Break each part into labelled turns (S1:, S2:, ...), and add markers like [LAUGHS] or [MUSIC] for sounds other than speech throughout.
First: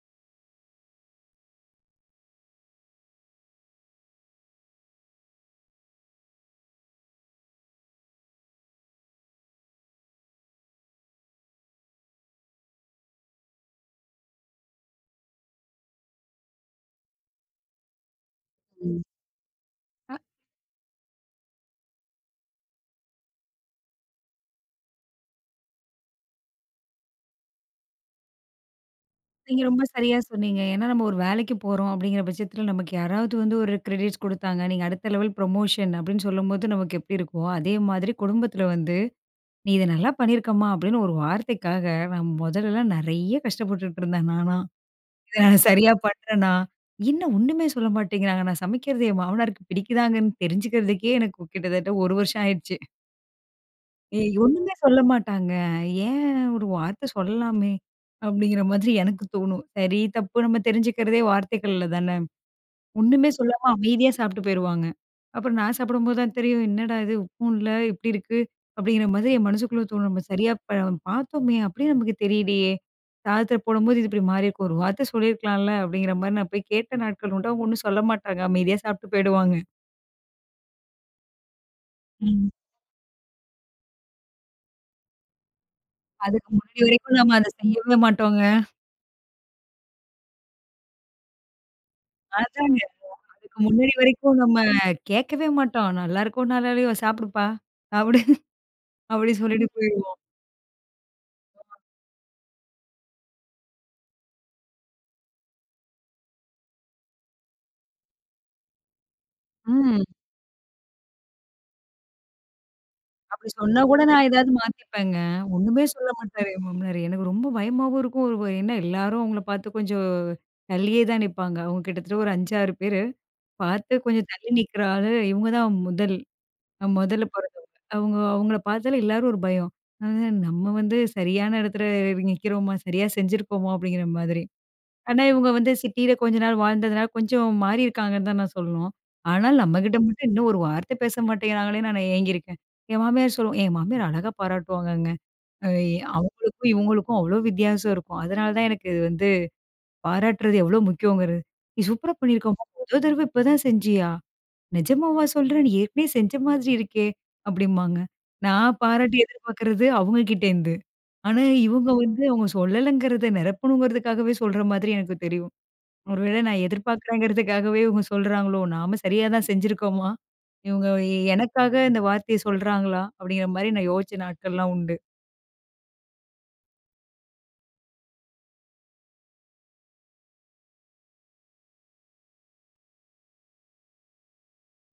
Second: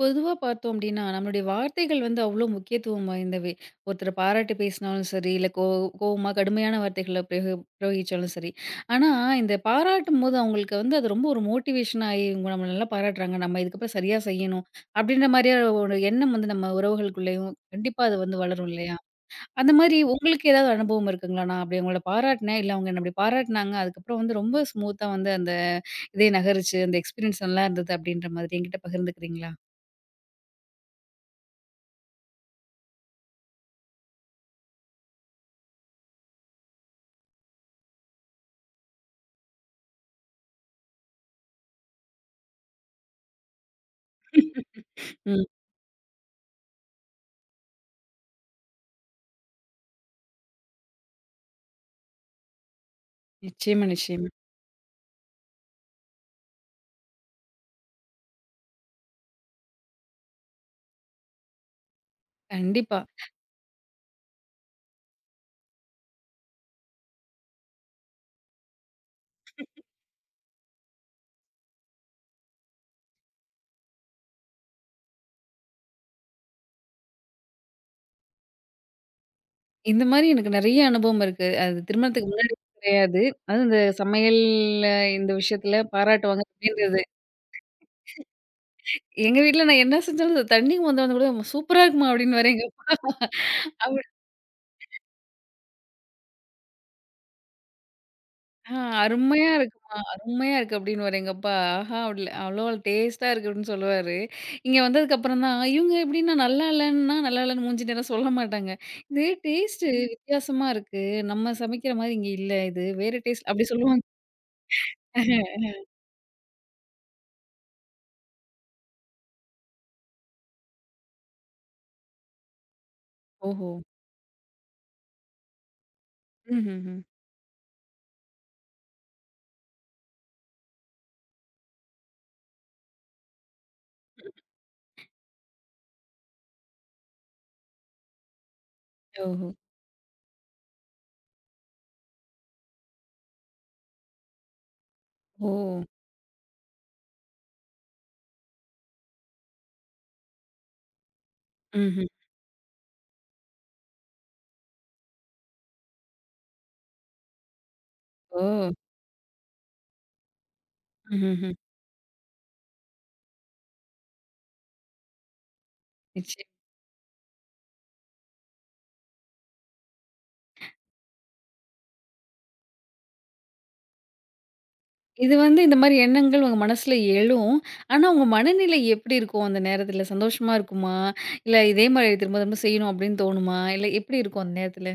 S1: பொதுவா பார்த்தோம் அப்டின்னா, நம்மளுடைய வார்த்தைகள் வந்து அவ்ளோ முக்கியத்துவம் வாய்ந்தவை. ஒருத்தர பாராட்டி பேசினாலும் சரி, இல்ல கோவமா கடுமையான வார்த்தைகள பிரயோகிச்சாலும் சரி. ஆனா, இந்த பாராட்டும்போது அவங்களுக்கு வந்து அது ரொம்ப ஒரு மோட்டிவேஷனா ஆயி, இவங்க நம்மள நல்லா பாராட்டுறாங்க. நம்ம இதுக்கப்புறம் சரியா செய்யணும். அப்டின்ற மாரியான ஒரு எண்ணம் வந்து நம்ம உறவுகளுக்குள்ளேயும் கண்டிப்பா அது வந்து வளரும் இல்லையா?
S2: ம்.
S1: அந்த மாரி
S2: அ
S1: உங்களுக்கு ஏதாவது அனுபவம் இருக்குங்களா? நான் அப்டி அவங்கள பாராட்டினேன். இல்ல அவங்க என்ன அப்டி பாராட்டினாங்க. அதுக்கப்புறம் வந்து ரொம்ப ஸ்மூத்தா வந்து அந்த இதே நகருச்சு. அந்த எக்ஸ்பீரியன்ஸ் நல்லா இருந்தது அப்டின்ற மாதிரி என்கிட்ட பகிர்ந்துக்கிறீங்களா?
S2: நீங்க ரொம்ப சரியா சொன்னீங்க. ஏன்னா நம்ம ஒரு வேலைக்கு போறோம் அப்படிங்கிற பட்சத்தில நமக்கு யாராவது வந்து ஒரு கிரெடிட்ஸ் குடுத்தாங்க. நீங்க அடுத்த லெவல் ப்ரொமோஷன் அப்படின்னு சொல்லும்போது நமக்கு எப்படி இருக்கும்? அதே மாதிரி குடும்பத்தில வந்து, "நீ இத நல்லா பண்ணியிருக்கம்மா" அப்படின்னு ஒரு வார்த்தைக்காக நான் முதல்லலாம் நெறைய கஷ்டப்பட்டுட்டு இருந்தேன் நானா. "இத
S1: ம்.
S2: நான் சரியா பண்றேனா? என்ன ஒண்ணுமே சொல்ல மாட்டேங்கிறாங்க. நான் சமைக்கிறது என் மாமனாருக்கு பிடிக்குதாங்கன்னு தெரிஞ்சுக்கிறதுக்கே எனக்கு கிட்டத்தட்ட 1 வருஷம் ஆயிடுச்சு."
S1: நிச்சயமா, நிச்சயமா.
S2: ஒண்ணுமே சொல்ல மாட்டாங்க. ஏன் ஒரு வார்த்தை சொல்லலாமே! அப்படிங்கிற மாதிரி எனக்கு தோணும். சரி, தப்பு நம்ம தெரிஞ்சுக்கிறதே வார்த்தைகள்ல தானே.
S1: கண்டிப்பா.
S2: ஒண்ணுமே சொல்லாம அமைதியா சாப்பிட்டு போயிருவாங்க. அப்புறம் நான் சாப்பிடும்போது தான் தெரியும், "என்னடா இது உப்பும் இல்ல, இப்படி இருக்கு." அப்படிங்கிற மாதிரி என் மனசுக்குள்ள தோணும். நம்ம சரியா பார்த்தோமே, அப்படியே நமக்கு தெரியலையே. சாதத்துல போடும்போது இது இப்படி மாறியிருக்கும். ஒரு வார்த்தை சொல்லியிருக்கலாம்ல அப்படிங்கிற மாரி நான் போய் கேட்ட நாட்கள் உண்டு. அவங்க ஒண்ணும் சொல்ல மாட்டாங்க. அமைதியா சாப்பிட்டு போயிடுவாங்க.
S1: இந்த மாரி எனக்கு நெறைய அனுபவம் இருக்கு. அது திருமணத்துக்கு
S2: ம்.
S1: முன்னாடி கிடையாது. அதுவும் இந்த சமையல்ல இந்த விஷயத்துல பாராட்டுவாங்க
S2: அதுக்கு முன்னாடி
S1: அப்படின்றது.
S2: வரைக்கும் நம்ம அத செய்யவே மாட்டோங்க.
S1: எங்க வீட்ல நான் என்ன செஞ்சாலும் தண்ணி மொந்த வந்து கூட "சூப்பரா இருக்குமா" அப்படின்னு வர எங்க
S2: அதாங்க. அதுக்கு முன்னாடி
S1: அவரு.
S2: வரைக்கும் நம்ம கேட்கவே மாட்டோம். "நல்லாயிருக்கோ, நல்லாலையோ சாப்பிடுப்பா" அப்படி
S1: ஆ,
S2: அப்படி
S1: "அருமையா
S2: சொல்லிட்டு
S1: இருக்குமா,
S2: போயிருவோம்.
S1: அருமையா இருக்கு" அப்படின்னு வர எங்க அப்பா. ஆஹா! அவ்ள அவ்ளோ டேஸ்ட்டா இருக்கு அப்படின்னு சொல்லுவாரு. இங்க வந்ததுக்கப்புறம் தான் இவங்க எப்படின்னா நல்லா இல்லன்னா, நல்லா இல்லன்னு மூஞ்சி நேரா சொல்ல மாட்டாங்க. "இது டேஸ்ட்டு
S2: ம்.
S1: வித்தியாசமா இருக்கு. நம்ம சமைக்கிற மாரி இங்க இல்ல. இது வேற
S2: அப்படி
S1: டேஸ்ட்" அப்படி
S2: சொன்னா கூட
S1: சொல்லுவாங்க.
S2: நான் ஏதாவது மாத்திப்பேங்க. ஒண்ணுமே சொல்ல மாட்டாரு என் மாமனாரு. எனக்கு ரொம்ப பயமாவும் இருக்கும். ஒரு என்ன எல்லாரும் அவங்கள பார்த்து கொஞ்சம் தள்ளியே தான் நிப்பாங்க. அவங்க கிட்டத்தட்ட ஒரு 5, 6 பேரு.
S1: ஓஹோ!
S2: பார்த்து கொஞ்சம் தள்ளி நிக்கிற ஆளு இவங்க தான் முதல்
S1: ம்ஹ்ஹ்ம்.
S2: முதல்ல பொறந்தவங்க. அவங்க அவங்கள பார்த்தாலே எல்லாரும் ஒரு பயம். அ நம்ம வந்து சரியான இடத்துல நிக்கிறோமா? சரியா செஞ்சிருக்கோமா? அப்படிங்கிற மாதிரி. ஆனா, இவங்க வந்து சிட்டியில கொஞ்ச நாள் வாழ்ந்ததுனால, கொஞ்சம் மாறியிருக்காங்கன்னு தான் நான் சொல்லணும்.
S1: ஓஹோ!
S2: ஆனால் நம்மகிட்ட மட்டும் இன்னும் ஒரு வார்த்தை பேச மாட்டேங்கிறாங்களேன்னு நான் ஏங்கியிருக்கேன். என் மாமியார் சொல்லுவோம் என் மாமியார் அழகா பாராட்டுவாங்கங்க.
S1: ஓ!
S2: அ அவங்களுக்கும் இவங்களுக்கும் அவ்ளோ வித்தியாசம் இருக்கும். அதனால தான் எனக்கு இது வந்து பாராட்டுறது எவ்ளோ முக்கியங்கிறது. "நீ
S1: ம்ஹ்ம்.
S2: சூப்பரா பண்ணியிருக்கம்மா! மொத தடவ இப்ப தான் செஞ்சியா? நிஜமாவா சொல்ற? நீ ஏற்கனவே செஞ்ச மாதிரி இருக்கே!" அப்படிம்பாங்க.
S1: ஓ!
S2: நான் பாராட்டு எதிர்பார்க்கறது அவங்க கிட்டேருந்து. ஆனா,
S1: ம்ஹ்ஹ்ம்.
S2: இவங்க வந்து அவங்க சொல்லலங்கிறத நிரப்பணுங்கிறதுக்காகவே சொல்ற மாதிரி எனக்கு தெரியும். ஒருவேளை
S1: நிச்சயம்.
S2: நான் எதிர்பார்க்குறேங்கிறதுக்காகவே இவங்க சொல்றாங்களோ! நாம சரியா தான் செஞ்சிருக்கோமா? இவங்க எனக்காக இந்த வார்த்தைய சொல்றாங்களா? அப்படிங்கிற மாரி நான் யோசிச்ச நாட்கள்லாம் உண்டு.
S1: இது வந்து இந்த மாரி எண்ணங்கள் உங்க மனசுல எழும். ஆனா, உங்க மனநிலை எப்படி இருக்கும் அந்த நேரத்துல? சந்தோஷமா இருக்குமா? இல்ல இதே மாரி திரும்ப திரும்ப செய்யணும் அப்படின்னு தோணுமா? இல்ல எப்படி இருக்கும் அந்த நேரத்துல?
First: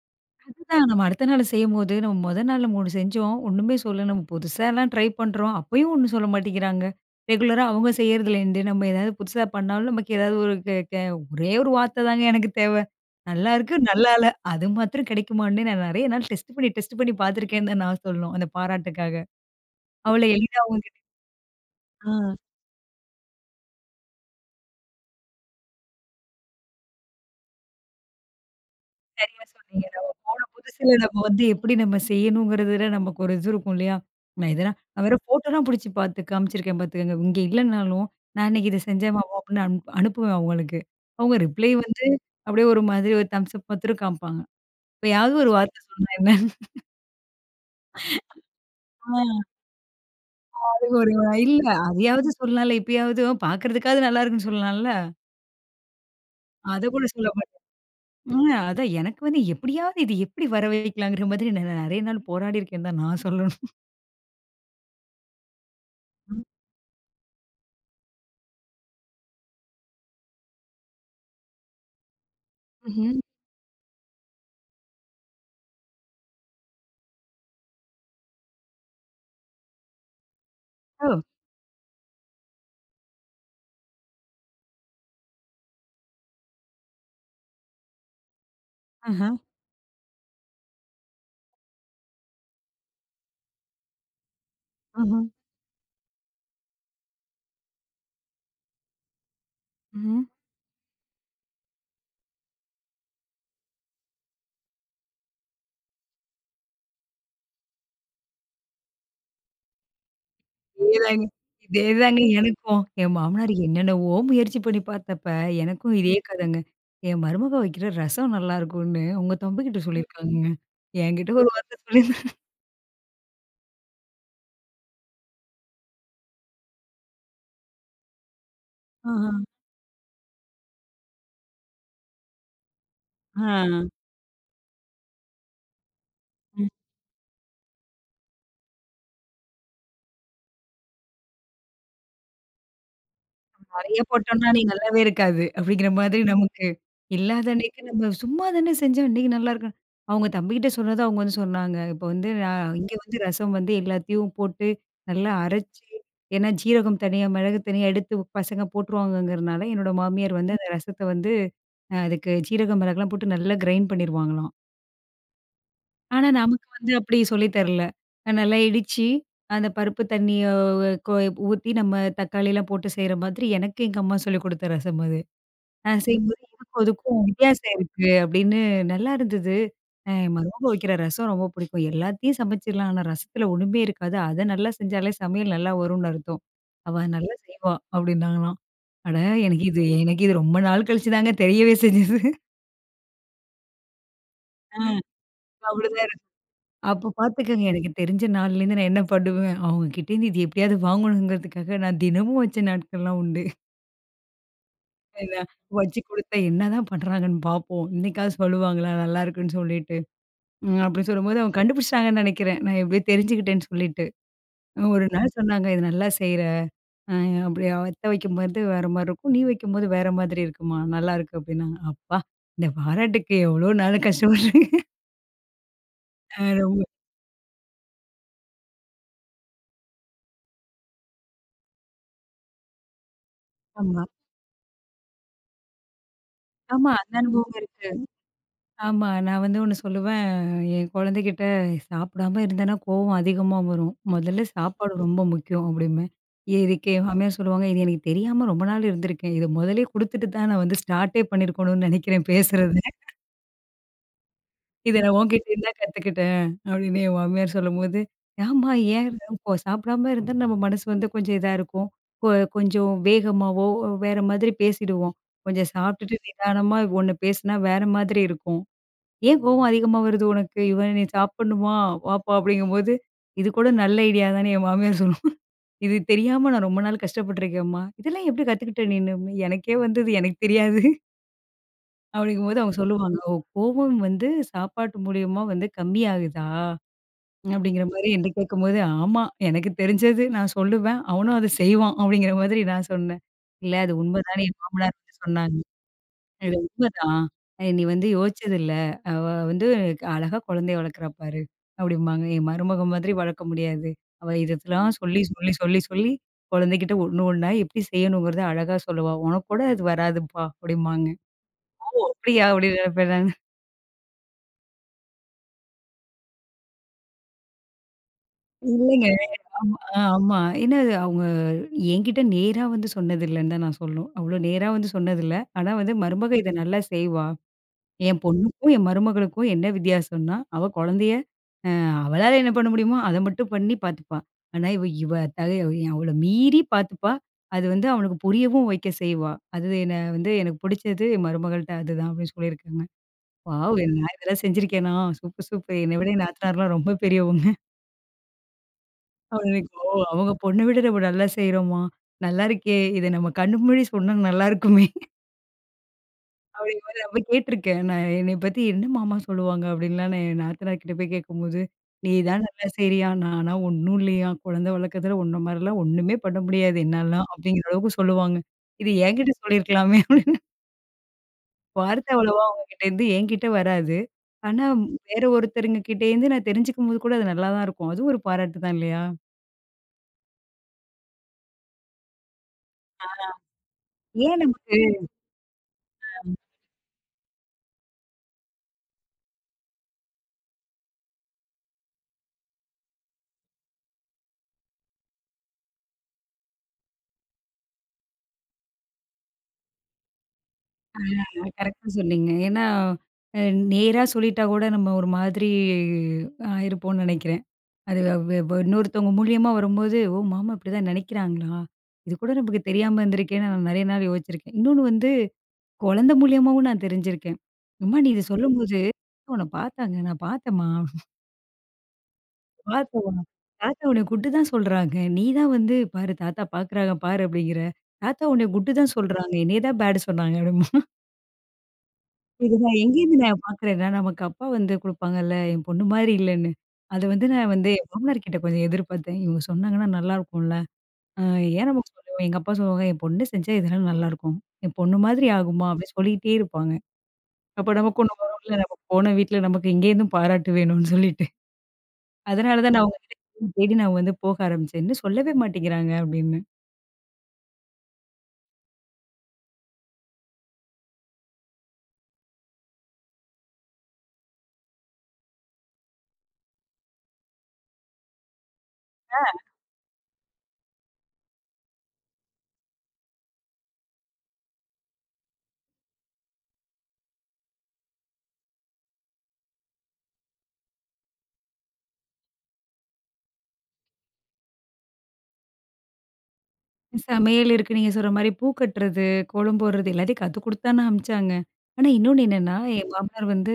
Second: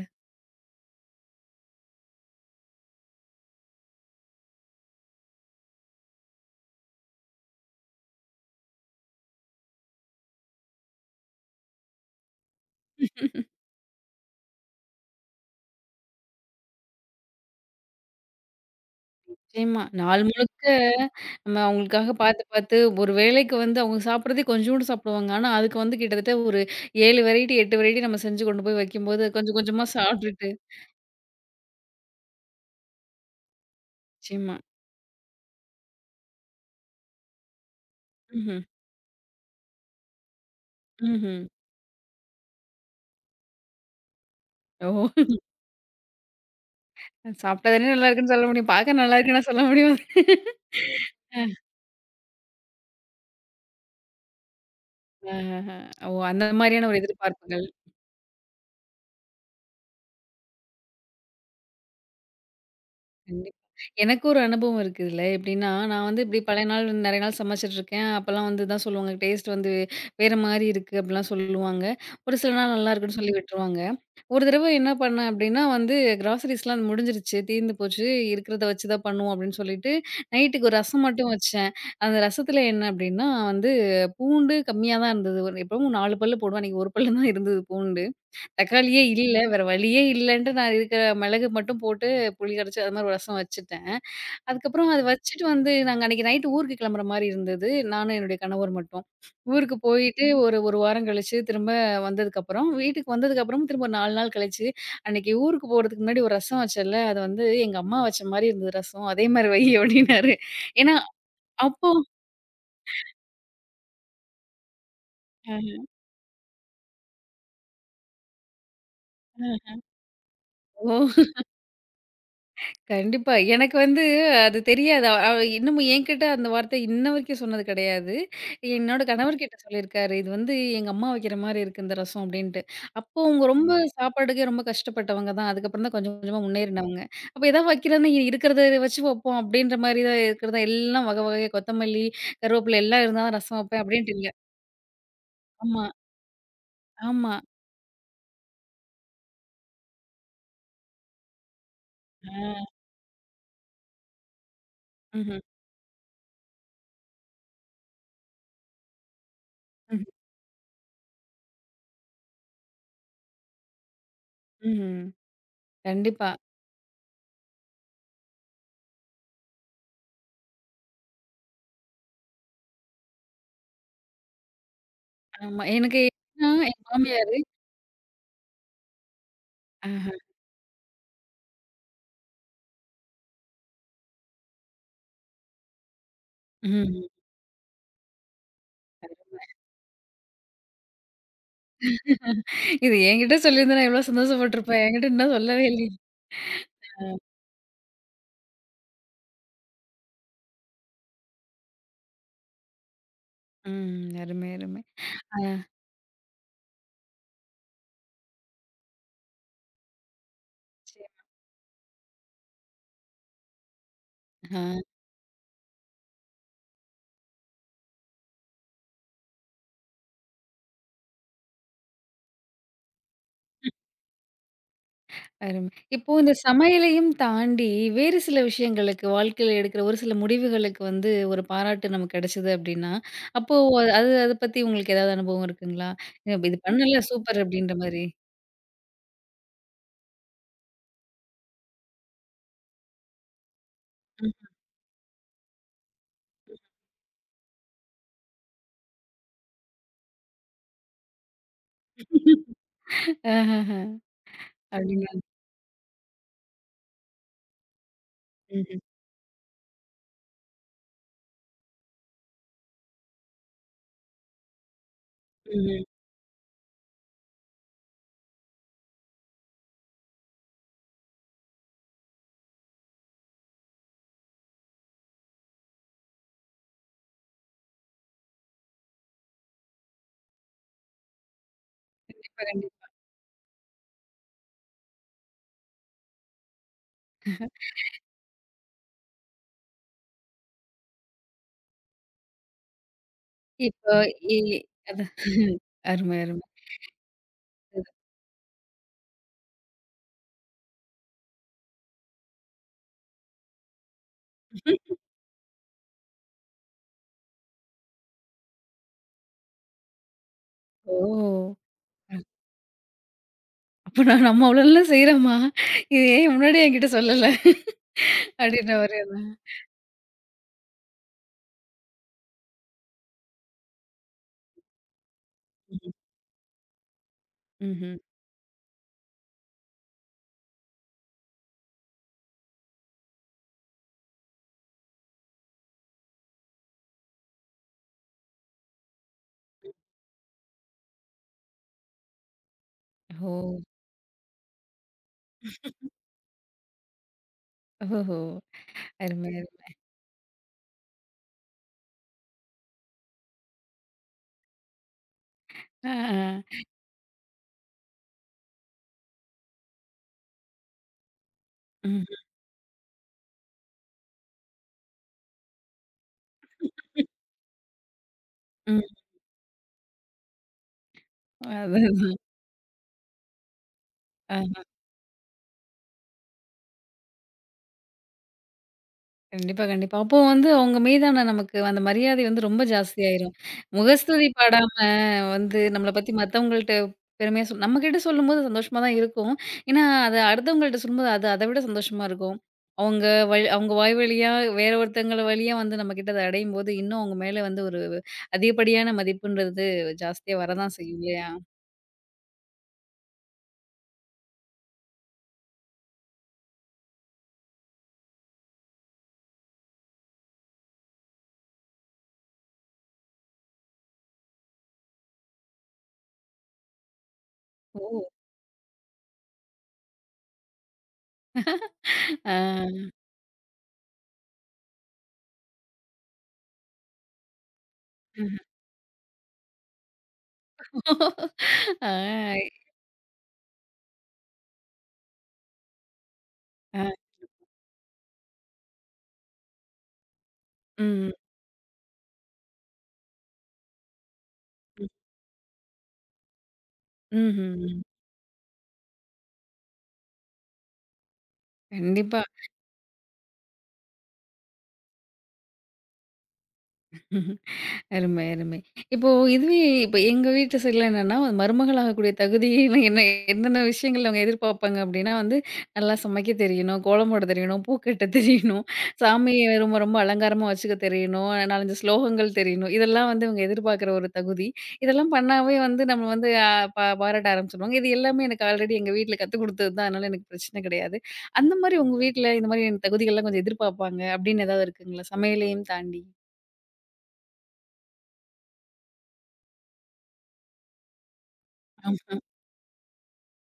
S2: அதுதான் நம்ம அடுத்த நாள் செய்யும்போது, நம்ம மொத நாள்ல 3 செஞ்சோம். ஒண்ணுமே சொல்லல. நம்ம புதுசாலாம் ட்ரை பண்றோம். அப்பயும் ஒண்ணும் சொல்ல மாட்டேங்கிறாங்க. ரெகுலரா அவங்க செய்யறதுலேருந்து நம்ம ஏதாவது புதுசா பண்ணாலும் நமக்கு ஏதாவது ஒரு கெ கெ ஒரே ஒரு வார்த்த தாங்க எனக்கு தேவ. நல்லா இருக்கு, நல்லா இல்ல. அது மாத்திரம் கிடைக்குமான்னு நான் நெறைய நாள் டெஸ்ட் பண்ணி, டெஸ்ட் பண்ணி பார்த்துருக்கேன்னு தான் நான் சொல்லணும். அந்த பாராட்டுக்காக.
S1: நிச்சயமா. நாள்
S2: அவ்வளோ எளிதா
S1: முழுக்க
S2: அவங்க கிட்ட
S1: நம்ம அவங்களுக்காக
S2: ஆ.
S1: பார்த்து பார்த்து ஒரு வேளைக்கு வந்து அவங்க சாப்பிடுறதே கொஞ்சோண்டு சாப்பிடுவாங்க. ஆனா, அதுக்கு வந்து கிட்டத்தட்ட ஒரு 7 வெரைட்டி, 8 வெரைட்டி நம்ம செஞ்சு கொண்டு போய் வைக்கும்போது
S2: சரியா
S1: கொஞ்சம்
S2: சொன்னீங்க.
S1: கொஞ்சமா
S2: நம்ம போன
S1: சாப்பிட்டுட்டு
S2: புதுசுல நம்ம வந்து எப்படி நம்ம செய்யணுங்கிறதுல நமக்கு ஒரு இது இருக்கும் இல்லையா? நான்
S1: நிச்சயமா.
S2: இதெல்லாம் நான் வேற ஃபோட்டோலாம் புடிச்சு பார்த்து காமிச்சிருக்கேன் பார்த்துக்கங்க. இங்க இல்லனாலும், நான்
S1: ம்ஹ்ம்.
S2: இன்னைக்கு இத செஞ்சேன் மாமா அப்படின்னு அனுப்புவேன் அவங்களுக்கு. அவங்க
S1: ம்ஹ்ம்.
S2: ரிப்ளை வந்து அப்படியே ஒரு மாதிரி ஒரு தம்ஸ் அப் மாத்திரம் காமிப்பாங்க.
S1: ஓ!
S2: இப்பயாவது ஒரு வார்த்தை சொன்னா என்ன?
S1: சாப்பிட்டா தானே நல்லாருக்குன்னு சொல்ல முடியும். பார்க்க
S2: ஆ
S1: நல்லாருக்குன்னா சொல்ல முடியும்.
S2: அது ஒரு இல்ல அதையாவது சொல்லலாம்ல. இப்பயாவது பார்க்கறதுக்காவது நல்லா இருக்குன்னு சொல்லலாம்ல.
S1: ஆஹா. ஓ! அந்த
S2: அத
S1: மாரியான ஒரு
S2: கூட சொல்ல மாட்டேன்.
S1: எதிர்பார்ப்புகள்.
S2: அதான் எனக்கு வந்து எப்படியாவது இது எப்படி வர வைக்கலாங்கிற மாதிரி நான் நெறைய நாள் போராடி இருக்கேன்னு தான் நான்
S1: கண்டிப்பா.
S2: சொல்லணும்.
S1: எனக்கு ஒரு அனுபவம் இருக்கு இதுல. எப்படின்னா, நான் வந்து இப்படி பல நாள் நெறைய நாள் சமைச்சுட்ருக்கேன். அப்பலாம் வந்து தான் சொல்லுவாங்க, டேஸ்ட் வந்து வேற மாரி இருக்கு அப்படிலாம் சொல்லுவாங்க. ஒரு சில நாள்
S2: ம்ஹ்ம்.
S1: நல்லாருக்குன்னு சொல்லி விட்டுருவாங்க. ஒரு தடவ என்ன பண்ணேன் அப்டின்னா வந்து கிராசரிஸ்லாம் முடிஞ்சிருச்சு. தீர்ந்து போச்சு. இருக்கிறத வச்சு தான் பண்ணுவோம் அப்டின்னு சொல்லிட்டு, நைட்டுக்கு ஒரு ரசம் மட்டும் வச்சேன். அந்த ரசத்துல என்ன அப்டின்னா வந்து பூண்டு கம்மியா தான் இருந்தது. ஒரு எப்பவும் 4 பல்லு போடுவேன். அன்னைக்கு ஒரு பல்லு தான் இருந்தது பூண்டு. தக்காளியே
S2: ஆஹா,
S1: இல்ல. வேற வழியே இல்லன்ட்டு நான் இருக்கிற மிளகு மட்டும் போட்டு புளி கரைச்சு அது மாரி ஒரு ரசம் வச்சுட்டேன். அதுக்கப்புறம் அத
S2: ஆஹா.
S1: வச்சுட்டு வந்து நாங்க அன்னைக்கு நைட்டு ஊருக்கு கிளம்புற மாரி இருந்தது. நானும் என்னுடைய கணவர் மட்டும். ஊருக்கு போயிட்டு
S2: ம்.
S1: ஒரு 1 வாரம் கழிச்சு திரும்ப வந்ததுக்கப்புறம், வீட்டுக்கு வந்ததுக்கப்புறம் திரும்ப ஒரு 4 நாள் கழிச்சு, "அன்னைக்கு ஊருக்கு போறதுக்கு முன்னாடி ஒரு ரசம் வச்சேன்ல, அது வந்து எங்க அம்மா வச்ச மாரி இருந்தது ரசம். அதே மாரி வை" [LAUGHS] அப்படின்னாரு. ஏன்னா
S2: இதேதாங்க,
S1: அப்போ
S2: இதேதாங்க எனக்கும். என் மாமனார் என்னென்னவோ முயற்சி பண்ணி பார்த்தப்ப,
S1: ஆ,
S2: எனக்கும் இதே கதைங்க. என் மருமக வைக்கிற ரசம் நல்லாருக்கும்னு, உங்க
S1: ஆ.
S2: தம்பிகிட்ட ம். சொல்லியிருக்காங்கங்க.
S1: ஓ!
S2: என்கிட்ட ஒரு வார்த்தை சொல்லியிருந்தா
S1: கண்டிப்பா. எனக்கு வந்து அது தெரியாது. அ இன்னமும் என்கிட்ட அந்த வார்த்தை இன்ன வரைக்கும் சொன்னது கிடையாது. என்னோட
S2: ஆஹா.
S1: கணவர் கிட்ட சொல்லியிருக்காரு. இது வந்து எங்க அம்மா வைக்கிற மாரி இருக்கு இந்த ரசம் அப்டின்ட்டு. அப்போ
S2: ஆ.
S1: அவங்க ரொம்ப ம். சாப்பாட்டுக்கே ரொம்ப கஷ்டப்பட்டவங்க தான். அதுக்கப்புறம் தான் கொஞ்சம் கொஞ்சமா முன்னேறினவங்க. அப்ப ஏதா வைக்கிறன்னா இருக்கிறத வச்சு வைப்போம் அப்டின்ற மாரி தான் இருக்கிறதா எல்லாம் வகை வகையா கொத்தமல்லி, கருவேப்பிலை எல்லாம் இருந்தா தான் ரசம் வைப்பேன்
S2: நெறைய
S1: அப்டின்ட்டு இல்ல.
S2: போட்டோம்னா அன்னைக்கு நல்லாவே இருக்காது.
S1: ஆமா,
S2: அப்படிங்கிற மாதிரி நமக்கு
S1: ஆமா.
S2: இல்லாத அன்னைக்கு நம்ம சும்மா தானே செஞ்சோம். இன்னைக்கு நல்லா இருக்கும். அவங்க தம்பிகிட்ட சொன்னது அவங்க வந்து சொன்னாங்க. இப்போ வந்து நான்
S1: ஆ.
S2: இங்க வந்து ரசம் வந்து எல்லாத்தையும் போட்டு நல்லா
S1: ம்ஹ்ம்.
S2: அரைச்சு, ஏன்னா ஜீரகம் தனியா, மிளகு தனியா எடுத்து பசங்க போட்டுருவாங்கங்கிறனால, என்னோட
S1: ம்ஹ்ம்.
S2: மாமியார் வந்து அந்த ரசத்த வந்து அதுக்கு ஜீரகம், மிளகுலாம் போட்டு நல்லா கிரைண்ட் பண்ணிருவாங்களாம்.
S1: ம்ஹ்ம்.
S2: ஆனா
S1: கண்டிப்பா.
S2: நமக்கு வந்து அப்படி சொல்லி தரல. நல்லா இடிச்சு அந்த பருப்பு தண்ணிய கொ ஊத்தி நம்ம தக்காளிலாம் போட்டு செய்ற மாதிரி எனக்கு எங்க அம்மா சொல்லிக் குடுத்த ரசம் அது.
S1: ஆமா. எனக்கு
S2: செய்யும்போது
S1: எப்டின்னா
S2: இதுக்கும்
S1: என்
S2: அதுக்கும்
S1: மாமியாரு.
S2: வித்தியாசம் இருக்கு அப்படின்னு நல்லா இருந்தது.
S1: ஆஹ.
S2: என் மருமக வைக்கிற ரசம் ரொம்ப பிடிக்கும். எல்லாத்தையும் சமைச்சிடலாம். ஆனா ரசத்துல ஒண்ணுமே இருக்காது. அத நல்லா செஞ்சாலே சமையல் நல்லா வரும்னு அர்த்தம். அவ
S1: ம்.
S2: நல்லா செய்வா அப்படின்னாங்களாம். அட எனக்கு இது ரொம்ப நாள் கழிச்சு தாங்க தெரியவே செஞ்சது.
S1: இது என்கிட்ட சொல்லியிருந்தா நான் எவ்ளோ
S2: ஆ.
S1: சந்தோஷப்பட்டுருப்பேன். என்கிட்ட இன்னும் சொல்லவே இல்லயே!
S2: அப்படிதான் இருக்கு. அப்ப பார்த்துக்கங்க எனக்கு தெரிஞ்ச நாள்லேருந்து நான் என்ன பண்ணுவேன், அவங்க கிட்டேருந்து இது எப்படியாவது வாங்கணுங்கிறதுக்காக நான் தினமும் வச்ச நாட்கள்லாம் உண்டு.
S1: ம். அருமை, அருமை. ஆ.
S2: நான் வச்சு கொடுத்தேன். என்னதான் பண்றாங்கன்னு பார்ப்போம். இன்னைக்காவது சொல்லுவாங்களா நல்லா இருக்குன்னு சொல்லிட்டு. ம். அப்படி
S1: சரி.
S2: சொல்லும்போது அவங்க கண்டுபிடிச்சிட்டாங்கன்னு நெனைக்கிறேன். நான் எப்படியோ தெரிஞ்சுக்கிட்டேன்னு சொல்லிட்டு.
S1: ஆ.
S2: ஒரு நாள் சொன்னாங்க, "இது நல்லா செய்ற. அ அப்படி அத்த வைக்கும்போது வேற மாரி இருக்கும். நீ வைக்கும்போது வேற மாதிரி இருக்குமா. நல்லாருக்கு" அப்படின்னாங்க. அப்பா! இந்த பாராட்டுக்கு எவ்வளோ நாள் கஷ்டப்பட்டுருக்கேன்.
S1: அருமை. இப்போ இந்த
S2: அ ரொம்ப
S1: சமையலையும் தாண்டி வேறு சில விஷயங்களுக்கு வாழ்க்கையில எடுக்கிற ஒரு சில முடிவுகளுக்கு வந்து ஒரு பாராட்டு நமக்கு கிடைச்சது அப்டின்னா, அப்போ அ-
S2: ஆமா.
S1: அது அத பத்தி உங்களுக்கு ஏதாவது அனுபவம் இருக்குங்களா? இது இது
S2: ஆமா.
S1: பண்ணல
S2: அந்த
S1: சூப்பர்
S2: அனுபவம்
S1: அப்டின்ற
S2: இருக்கு.
S1: மாரி.
S2: ஆமா. நான் வந்து ஒண்ணு சொல்லுவேன், என் குழந்தைகிட்ட சாப்பிடாம இருந்தேன்னா கோவம் அதிகமா வரும். "முதல்ல
S1: ம்.
S2: சாப்பாடு ரொம்ப முக்கியம்" அப்படிம்பேன். இதுக்கு என் மாமியார் சொல்லுவாங்க, "இது எனக்கு தெரியாம ரொம்ப நாள் இருந்திருக்கேன். இத முதல்லயே குடுத்துட்டு தான் நான் வந்து ஸ்டார்ட்டே பண்ணியிருக்கணும்னு நினைக்கிறேன் பேசுறத.
S1: ஆஹஹா.
S2: இத
S1: அப்டிங்களா?
S2: நான் உன்கிட்டேருந்து தான் கத்துக்கிட்டேன்" அப்படின்னு என் மாமியார் சொல்லும்போது, "ஆமா
S1: ம்ஹ்ம்.
S2: ஏன் இப்போ சாப்பிடாம இருந்தா நம்ம மனசு வந்து கொஞ்சம் இதா இருக்கும். கொ கொஞ்சம் வேகமாவோ, வேற மாதிரி பேசிடுவோம். கொஞ்சம்
S1: ம்ஹ்ம்.
S2: சாப்பிட்டுட்டு நிதானமா ஒண்ணு பேசுனா வேற மாதிரி இருக்கும்." ஏன் கோவம் அதிகமா வருது உனக்கு? இவன் நீ சாப்பிடணுமா? வாப்பா அப்படிங்கும்போது, இது கூட நல்ல ஐடியா தான்னு என் மாமியார் சொல்லும். இது தெரியாம நான் ரொம்ப நாள் கஷ்டப்பட்டுருக்கேன்ம்மா. இதெல்லாம் எப்படி கத்துக்கிட்ட நீனு? எனக்கே வந்து இது எனக்கு தெரியாது.
S1: இப்ப
S2: அப்படிங்கும்போது அவங்க
S1: கண்டிப்பா.
S2: சொல்லுவாங்க. ஓ! கோவம் வந்து சாப்பாட்டு மூலியமா வந்து கம்மியாகுதா? அப்படிங்கிற மாரி என்ட்ட கேட்கும்போது, ஆமா. எனக்கு தெரிஞ்சது நான் சொல்லுவேன். அவனும் அத செய்வான் அப்படிங்கிற மாதிரி நான் சொன்னேன். இல்ல அது
S1: இப்போ இ
S2: உண்மைதான்னு என் மாமனார்
S1: அதான்.
S2: வந்து சொன்னாங்க.
S1: அருமை, அருமை.
S2: அது உண்மதான். "ஏய் நீ வந்து யோசிச்சதில்ல. அவ வந்து அழகா குழந்தைய வளர்க்குறா பாரு" அப்படிம்பாங்க. என் மருமக மாதிரி வளர்க்க முடியாது. அவ இதெல்லாம் ம். சொல்லி, சொல்லி, சொல்லி, சொல்லி குழந்தைகிட்ட ஒண்ணு ஒண்ணா எப்படி செய்யணுங்கிறத அழகா சொல்லுவா. "உனக்கு கூட அது வராதுப்பா"
S1: ஓ!
S2: அப்படிம்பாங்க. "அப்படியா?" அப்படின்னு நினைப்பேன் நானு.
S1: அப்ப நான் நம்ம அவ்வளோலாம் செய்றோமா? இது ஏன் முன்னாடியே என்கிட்ட சொல்லல? அப்டின்ற மாரி
S2: இல்லைங்க.
S1: அதான்.
S2: ஆமா. ஏன்னா அது அவங்க என்கிட்ட நேரா வந்து சொன்னதில்லன்னு தான் நான் சொல்லணும். அவ்வளோ நேரா வந்து சொன்னதில்ல. ஆனா
S1: [LAUGHS]
S2: வந்து
S1: ம்ஹ்ம்.
S2: மருமக இத நல்லா செய்வா.
S1: ம்ஹ்ம்.
S2: என் பொண்ணுக்கும், என் மருமகளுக்கும் என்ன வித்தியாசம்ன்னா, அவ குழந்தைய அ அவளால என்ன பண்ண முடியுமோ, அத மட்டும் பண்ணி பார்த்துப்பா. ஆனா, இவ இவ த அவள மீறி பார்த்துப்பா. அது வந்து அவனுக்கு புரியவும் வைக்க செய்வா. அது என்ன வந்து எனக்கு பிடிச்சது என் மருமகள்ட்ட அதுதான் அப்படின்னு சொல்லியிருக்காங்க.
S1: ஓ!
S2: வாவ்! என்ன நான் இதெல்லாம் செஞ்சிருக்கேனா? Super, super. என்னை விட என் நாத்தனார்லாம் ரொம்ப பெரியவங்க.
S1: ஓஹோ! அருமை, அருமை.
S2: அவங்களுக்கு ஓ! அவங்க பொண்ண விட நம்ம நல்லா செய்றோமா? நல்லா இருக்கே! இத நம்ம கண்ணு முன்னாடி சொன்னா நல்லா இருக்குமே!
S1: ஆ, ஆ.
S2: அப்படிங்கும்போது அப்ப கேட்டுருக்கேன். நான் என்னைய பத்தி என்ன மாமா சொல்லுவாங்க? அப்படின்லாம் நான் என் நாத்தனார் கிட்ட போய் கேட்கும்போது, "நீ
S1: ம்ஹ்ம்.
S2: தான் நல்லா செய்றியாம். நான்லாம் ஒண்ணும் இல்லையாம். குழந்தை வளர்க்கறதுல உன்ன மாரிலாம் ஒண்ணுமே பண்ண முடியாது என்னாலலாம்." அப்படிங்கிற அளவுக்கு சொல்லுவாங்க.
S1: ம்.
S2: இது என்கிட்ட சொல்லியிருக்கலாமே அப்படின்னு [LAUGHS] வார்த்தை
S1: அதுதான்.
S2: அவ்வளவா அவங்ககிட்டேருந்து என்கிட்ட வராது. ஆனா, வேற ஒருத்தருங்க கிட்டேருந்து நான் தெரிஞ்சுக்கும்போது கூட அது நல்லா தான் இருக்கும். அதுவும் ஒரு பாராட்டு தான் இல்லையா?
S1: கண்டிப்பா, கண்டிப்பா. அப்போ வந்து அவங்க மீதான நமக்கு அந்த மரியாதை வந்து ரொம்ப ஜாஸ்தியாயிரும். முகஸ்துதி
S2: ஏன் நமக்கு
S1: பாடாம வந்து நம்மள பத்தி மத்தவங்கள்ட்ட பெருமையா சொல் நம்மகிட்ட சொல்லும்போது சந்தோஷமா தான் இருக்கும். ஏன்னா, அது அடுத்தவங்கள்ட்ட சொல்லும்போது அது அத விட சந்தோஷமா இருக்கும். அவங்க வழி அவங்க வாய் வழியா வேற ஒருத்தங்கள வழியா வந்து நம்மகிட்ட அத அடையும்போது, இன்னும் அவங்க மேல வந்து ஒரு அதிகப்படியான மதிப்புன்றது ஜாஸ்தியா வரதான் செய்யும் இல்லையா?
S2: கரெக்ட்டா சொன்னீங்க. ஏன்னா, அ நேரா சொல்லிட்டா கூட நம்ம ஒரு மாதிரி ஆயிருப்போம்னு நெனைக்கிறேன். அது வ் வ இன்னொருத்தவங்க மூலியமா வரும்போது, "ஓ! மாமா இப்படிதான் நினைக்கிறாங்களா? இது கூட நமக்கு தெரியாம இருந்திருக்கேன்னு" நான் நெறைய நாள் யோசிச்சிருக்கேன். இன்னொன்னு வந்து குழந்தை மூலியமாவும் நான் தெரிஞ்சிருக்கேன்.
S1: ஓ!
S2: "அம்மா நீ இத சொல்லும்போது, உன்ன பார்த்தாங்க. நான் பார்த்தேன்ம்மா,
S1: ஆ.
S2: பார்த்தேன்ம்மா. தாத்தா உன்னைய குட்டு தான் சொல்றாங்க. நீ தான் வந்து பாரு தாத்தா பார்க்குறாங்க பாரு அப்படிங்கிற. தாத்தா உன்னைய குட்டு தான் சொல்றாங்க. என்னைய தான் பேட் சொன்னாங்க" அப்படிம்பா.
S1: ஆ.
S2: இது நான் எங்கேருந்து பார்க்குறேன்னா, நமக்கு அப்பா வந்து குடுப்பாங்கல்ல, என் பொண்ணு மாரி இல்லன்னு.
S1: ஆ.
S2: அத வந்து நான் வந்து என் மாமனார் கிட்ட கொஞ்சம் எதிர்பார்த்தேன். இவங்க சொன்னாங்கன்னா நல்லா இருக்கும்ல.
S1: ம்.
S2: ஆ ஏன் நம்ம சொல்லுவோம். எங்க அப்பா சொல்லுவாங்க, "என் பொண்ணு செஞ்சா இதெல்லாம் நல்லாருக்கும். என்
S1: ம்.
S2: பொண்ணு மாதிரி ஆகுமா?" அப்படி சொல்லிட்டே இருப்பாங்க. அப்ப
S1: ம்ஹ்ம்.
S2: நமக்கு ஒண்ணு வரும்ல, நம்ம போன வீட்ல நமக்கு இங்கேருந்தும் பாராட்டு வேணும்னு சொல்லிட்டு.
S1: கண்டிப்பா.
S2: அதனால தான் நான் அவங்ககிட்ட தேடி தேடி நான் வந்து போக ஆரம்பிச்சேன். "இன்னும் சொல்லவே மாட்டேங்கிறாங்க" அப்படின்னு.
S1: அருமை, அருமை. இப்போ இதுவே இப்ப எங்க வீட்டு சைடுல என்னன்னா, மருமகள் ஆகக்கூடிய தகுதி என்ன என்னென்ன விஷயங்கள் அவங்க எதிர்பார்ப்பாங்க அப்டின்னா வந்து, நல்லா சமைக்க தெரியணும், கோலம் போட தெரியணும், பூ கட்ட தெரியணும், சாமிய ரொம்ப ரொம்ப அலங்காரமா வச்சுக்க தெரியணும், 4, 5 ஸ்லோகங்கள் தெரியணும். இதெல்லாம் வந்து இவங்க எதிர்பார்க்குற ஒரு தகுதி. இதெல்லாம் பண்ணாவே வந்து நம்ம வந்து அ பாராட்ட ஆரம்பிச்சுருவாங்க. இது எல்லாமே எனக்கு ஆல்ரெடி எங்க வீட்ல கத்துக் குடுத்தது தான். அதனால எனக்கு பிரச்சனை கிடையாது. அந்த மாரி உங்க வீட்ல இந்த மாரி தகுதிகள்லாம் கொஞ்சம் எதிர்பார்ப்பாங்க அப்டின்னு ஏதாவது இருக்குங்களா? சமையலையும் தாண்டி?
S2: சமையல் இருக்கு நீங்க சொல்ற மாரி, பூ கட்டுறது, கோலம் போடுறது எல்லாத்தையும் கத்து குடுத்தான்னு அனுப்பிச்சாங்க. ஆனா
S1: ஆமா.
S2: இன்னொன்னு என்னன்னா, என் மாமனார் வந்து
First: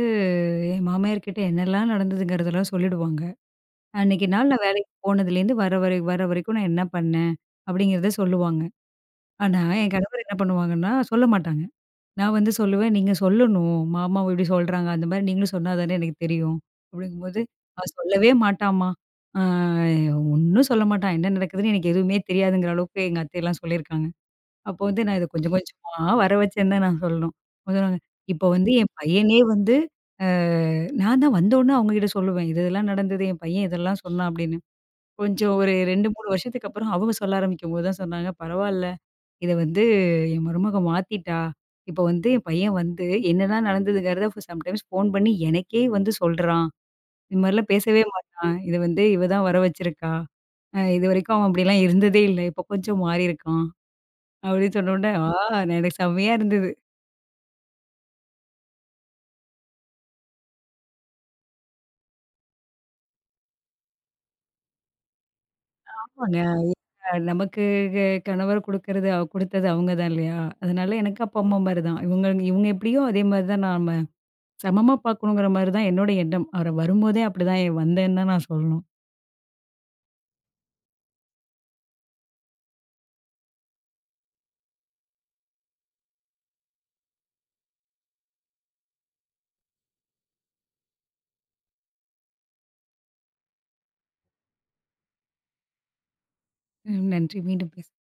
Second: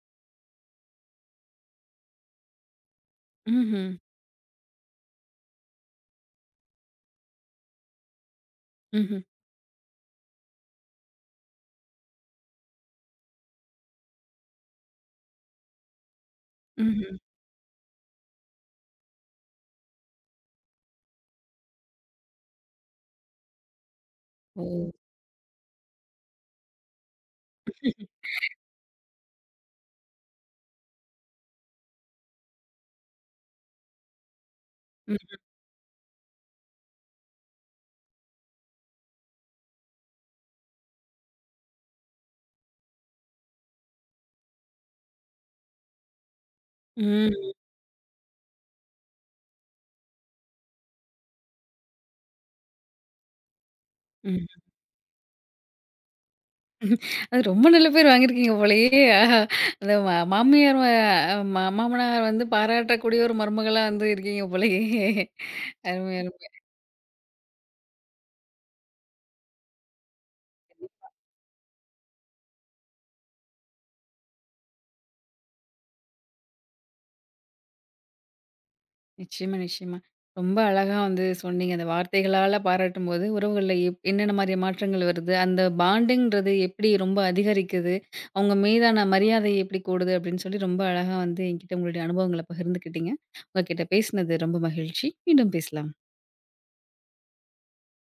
S2: என் மாமியார்கிட்ட என்னெல்லாம் நடந்ததுங்கிறதெல்லாம் சொல்லிடுவாங்க.
S1: ம்ஹ்ம்.
S2: அன்னைக்கு நாள் நான் வேலைக்கு போனதுலேருந்து வர வரைக்கும் நான் என்ன பண்ணேன் அப்படிங்கிறத சொல்லுவாங்க.
S1: ம்ஹ்ம்.
S2: ஆனா, என் கணவர் என்ன பண்ணுவாங்கன்னா, சொல்ல மாட்டாங்க. நான் வந்து சொல்லுவேன், "நீங்க சொல்லணும். மாமாவ இப்படி சொல்றாங்க. அந்த மாரி நீங்களும் சொன்னா தானே எனக்கு தெரியும்."
S1: ம்ஹ்ம்.
S2: அப்படிங்கும்போது, "அவன் சொல்லவே மாட்டான்ம்மா. ஆ ஒண்ணும் சொல்ல மாட்டான். என்ன நடக்குதுன்னு எனக்கு எதுவுமே தெரியாதுங்கிற" அளவுக்கு எங்க அத்தைலாம் சொல்லியிருக்காங்க.
S1: ஓ!
S2: அப்போ வந்து நான் இத கொஞ்சம் கொஞ்சமா வர வச்சேன்னு தான் நான் சொல்லணும். சொல்லுவாங்க, இப்போ வந்து என் பையனே வந்து அ நான் தான் வந்தோனே அவங்ககிட்ட சொல்லுவேன். இது இதெல்லாம் நடந்தது. என் பையன் இதெல்லாம் சொன்னான் அப்படின்னு.
S1: ம்.
S2: கொஞ்சம் ஒரு 2, 3 வருஷத்துக்கு அப்புறம் அவங்க சொல்ல ஆரம்பிக்கும்போது தான் சொன்னாங்க, "பரவால்ல." இத வந்து என் மருமக மாத்திட்டா. இப்ப வந்து என் பையன் வந்து என்னலாம் நடந்ததுங்கிறத சம்டைம்ஸ் ஃபோன் பண்ணி எனக்கே வந்து சொல்றான்.
S1: ம்.
S2: இது மாரிலாம் பேசவே மாட்டான். இது வந்து இவ தான் வர வச்சிருக்கா. இதுவரைக்கும் அவன் அப்படிலாம் இருந்ததே இல்ல. இப்போ கொஞ்சம் மாறியிருக்கான்.
S1: ம்.
S2: அப்படின்னு சொன்னோனே, எனக்கு செம்மையா இருந்தது.
S1: அது ரொம்ப நல்ல பேர் வாங்கியிருக்கீங்க போலயே! ஆஹா! அந்த மாமியார் ம ம மாமனார் வந்து பாராட்டக்கூடிய ஒரு மருமகளா வந்து இருக்கீங்க போலயே! அருமை,
S2: ஆமாங்க.
S1: அருமை.
S2: நமக்கு க கணவர் குடுத்தது அவங்க தான் இல்லையா? அதனால எனக்கு அப்பா, அம்மா மாரி தான். இவங்க இவங்க எப்படியோ அதே மாரி தான் நாம சமமா பார்க்கணுங்கிற மாரி தான் என்னோட எண்ணம். அவரு வரும்போதே அப்படிதான் வந்தேன்னு தான் நான் சொல்லணும்.
S1: நிச்சயமா, நிச்சயமா. ரொம்ப அழகா வந்து சொன்னீங்க. அந்த வார்த்தைகளால பாராட்டும்போது உறவுகள்ல என்னென்ன மாரி மாற்றங்கள் வருது? அந்த பாண்டிங்ன்றது எப்படி ரொம்ப அதிகரிக்குது? அவங்க மீதான மரியாதை எப்படி கூடுது? அப்படின்னு சொல்லி ரொம்ப அழகா வந்து என்கிட்ட உங்களுடைய அனுபவங்கள பகிர்ந்துக்கிட்டீங்க. உங்க கிட்ட பேசினது ரொம்ப மகிழ்ச்சி. மீண்டும் பேசலாம்.
S2: ம் நன்றி. மீண்டும் பேசலாம்.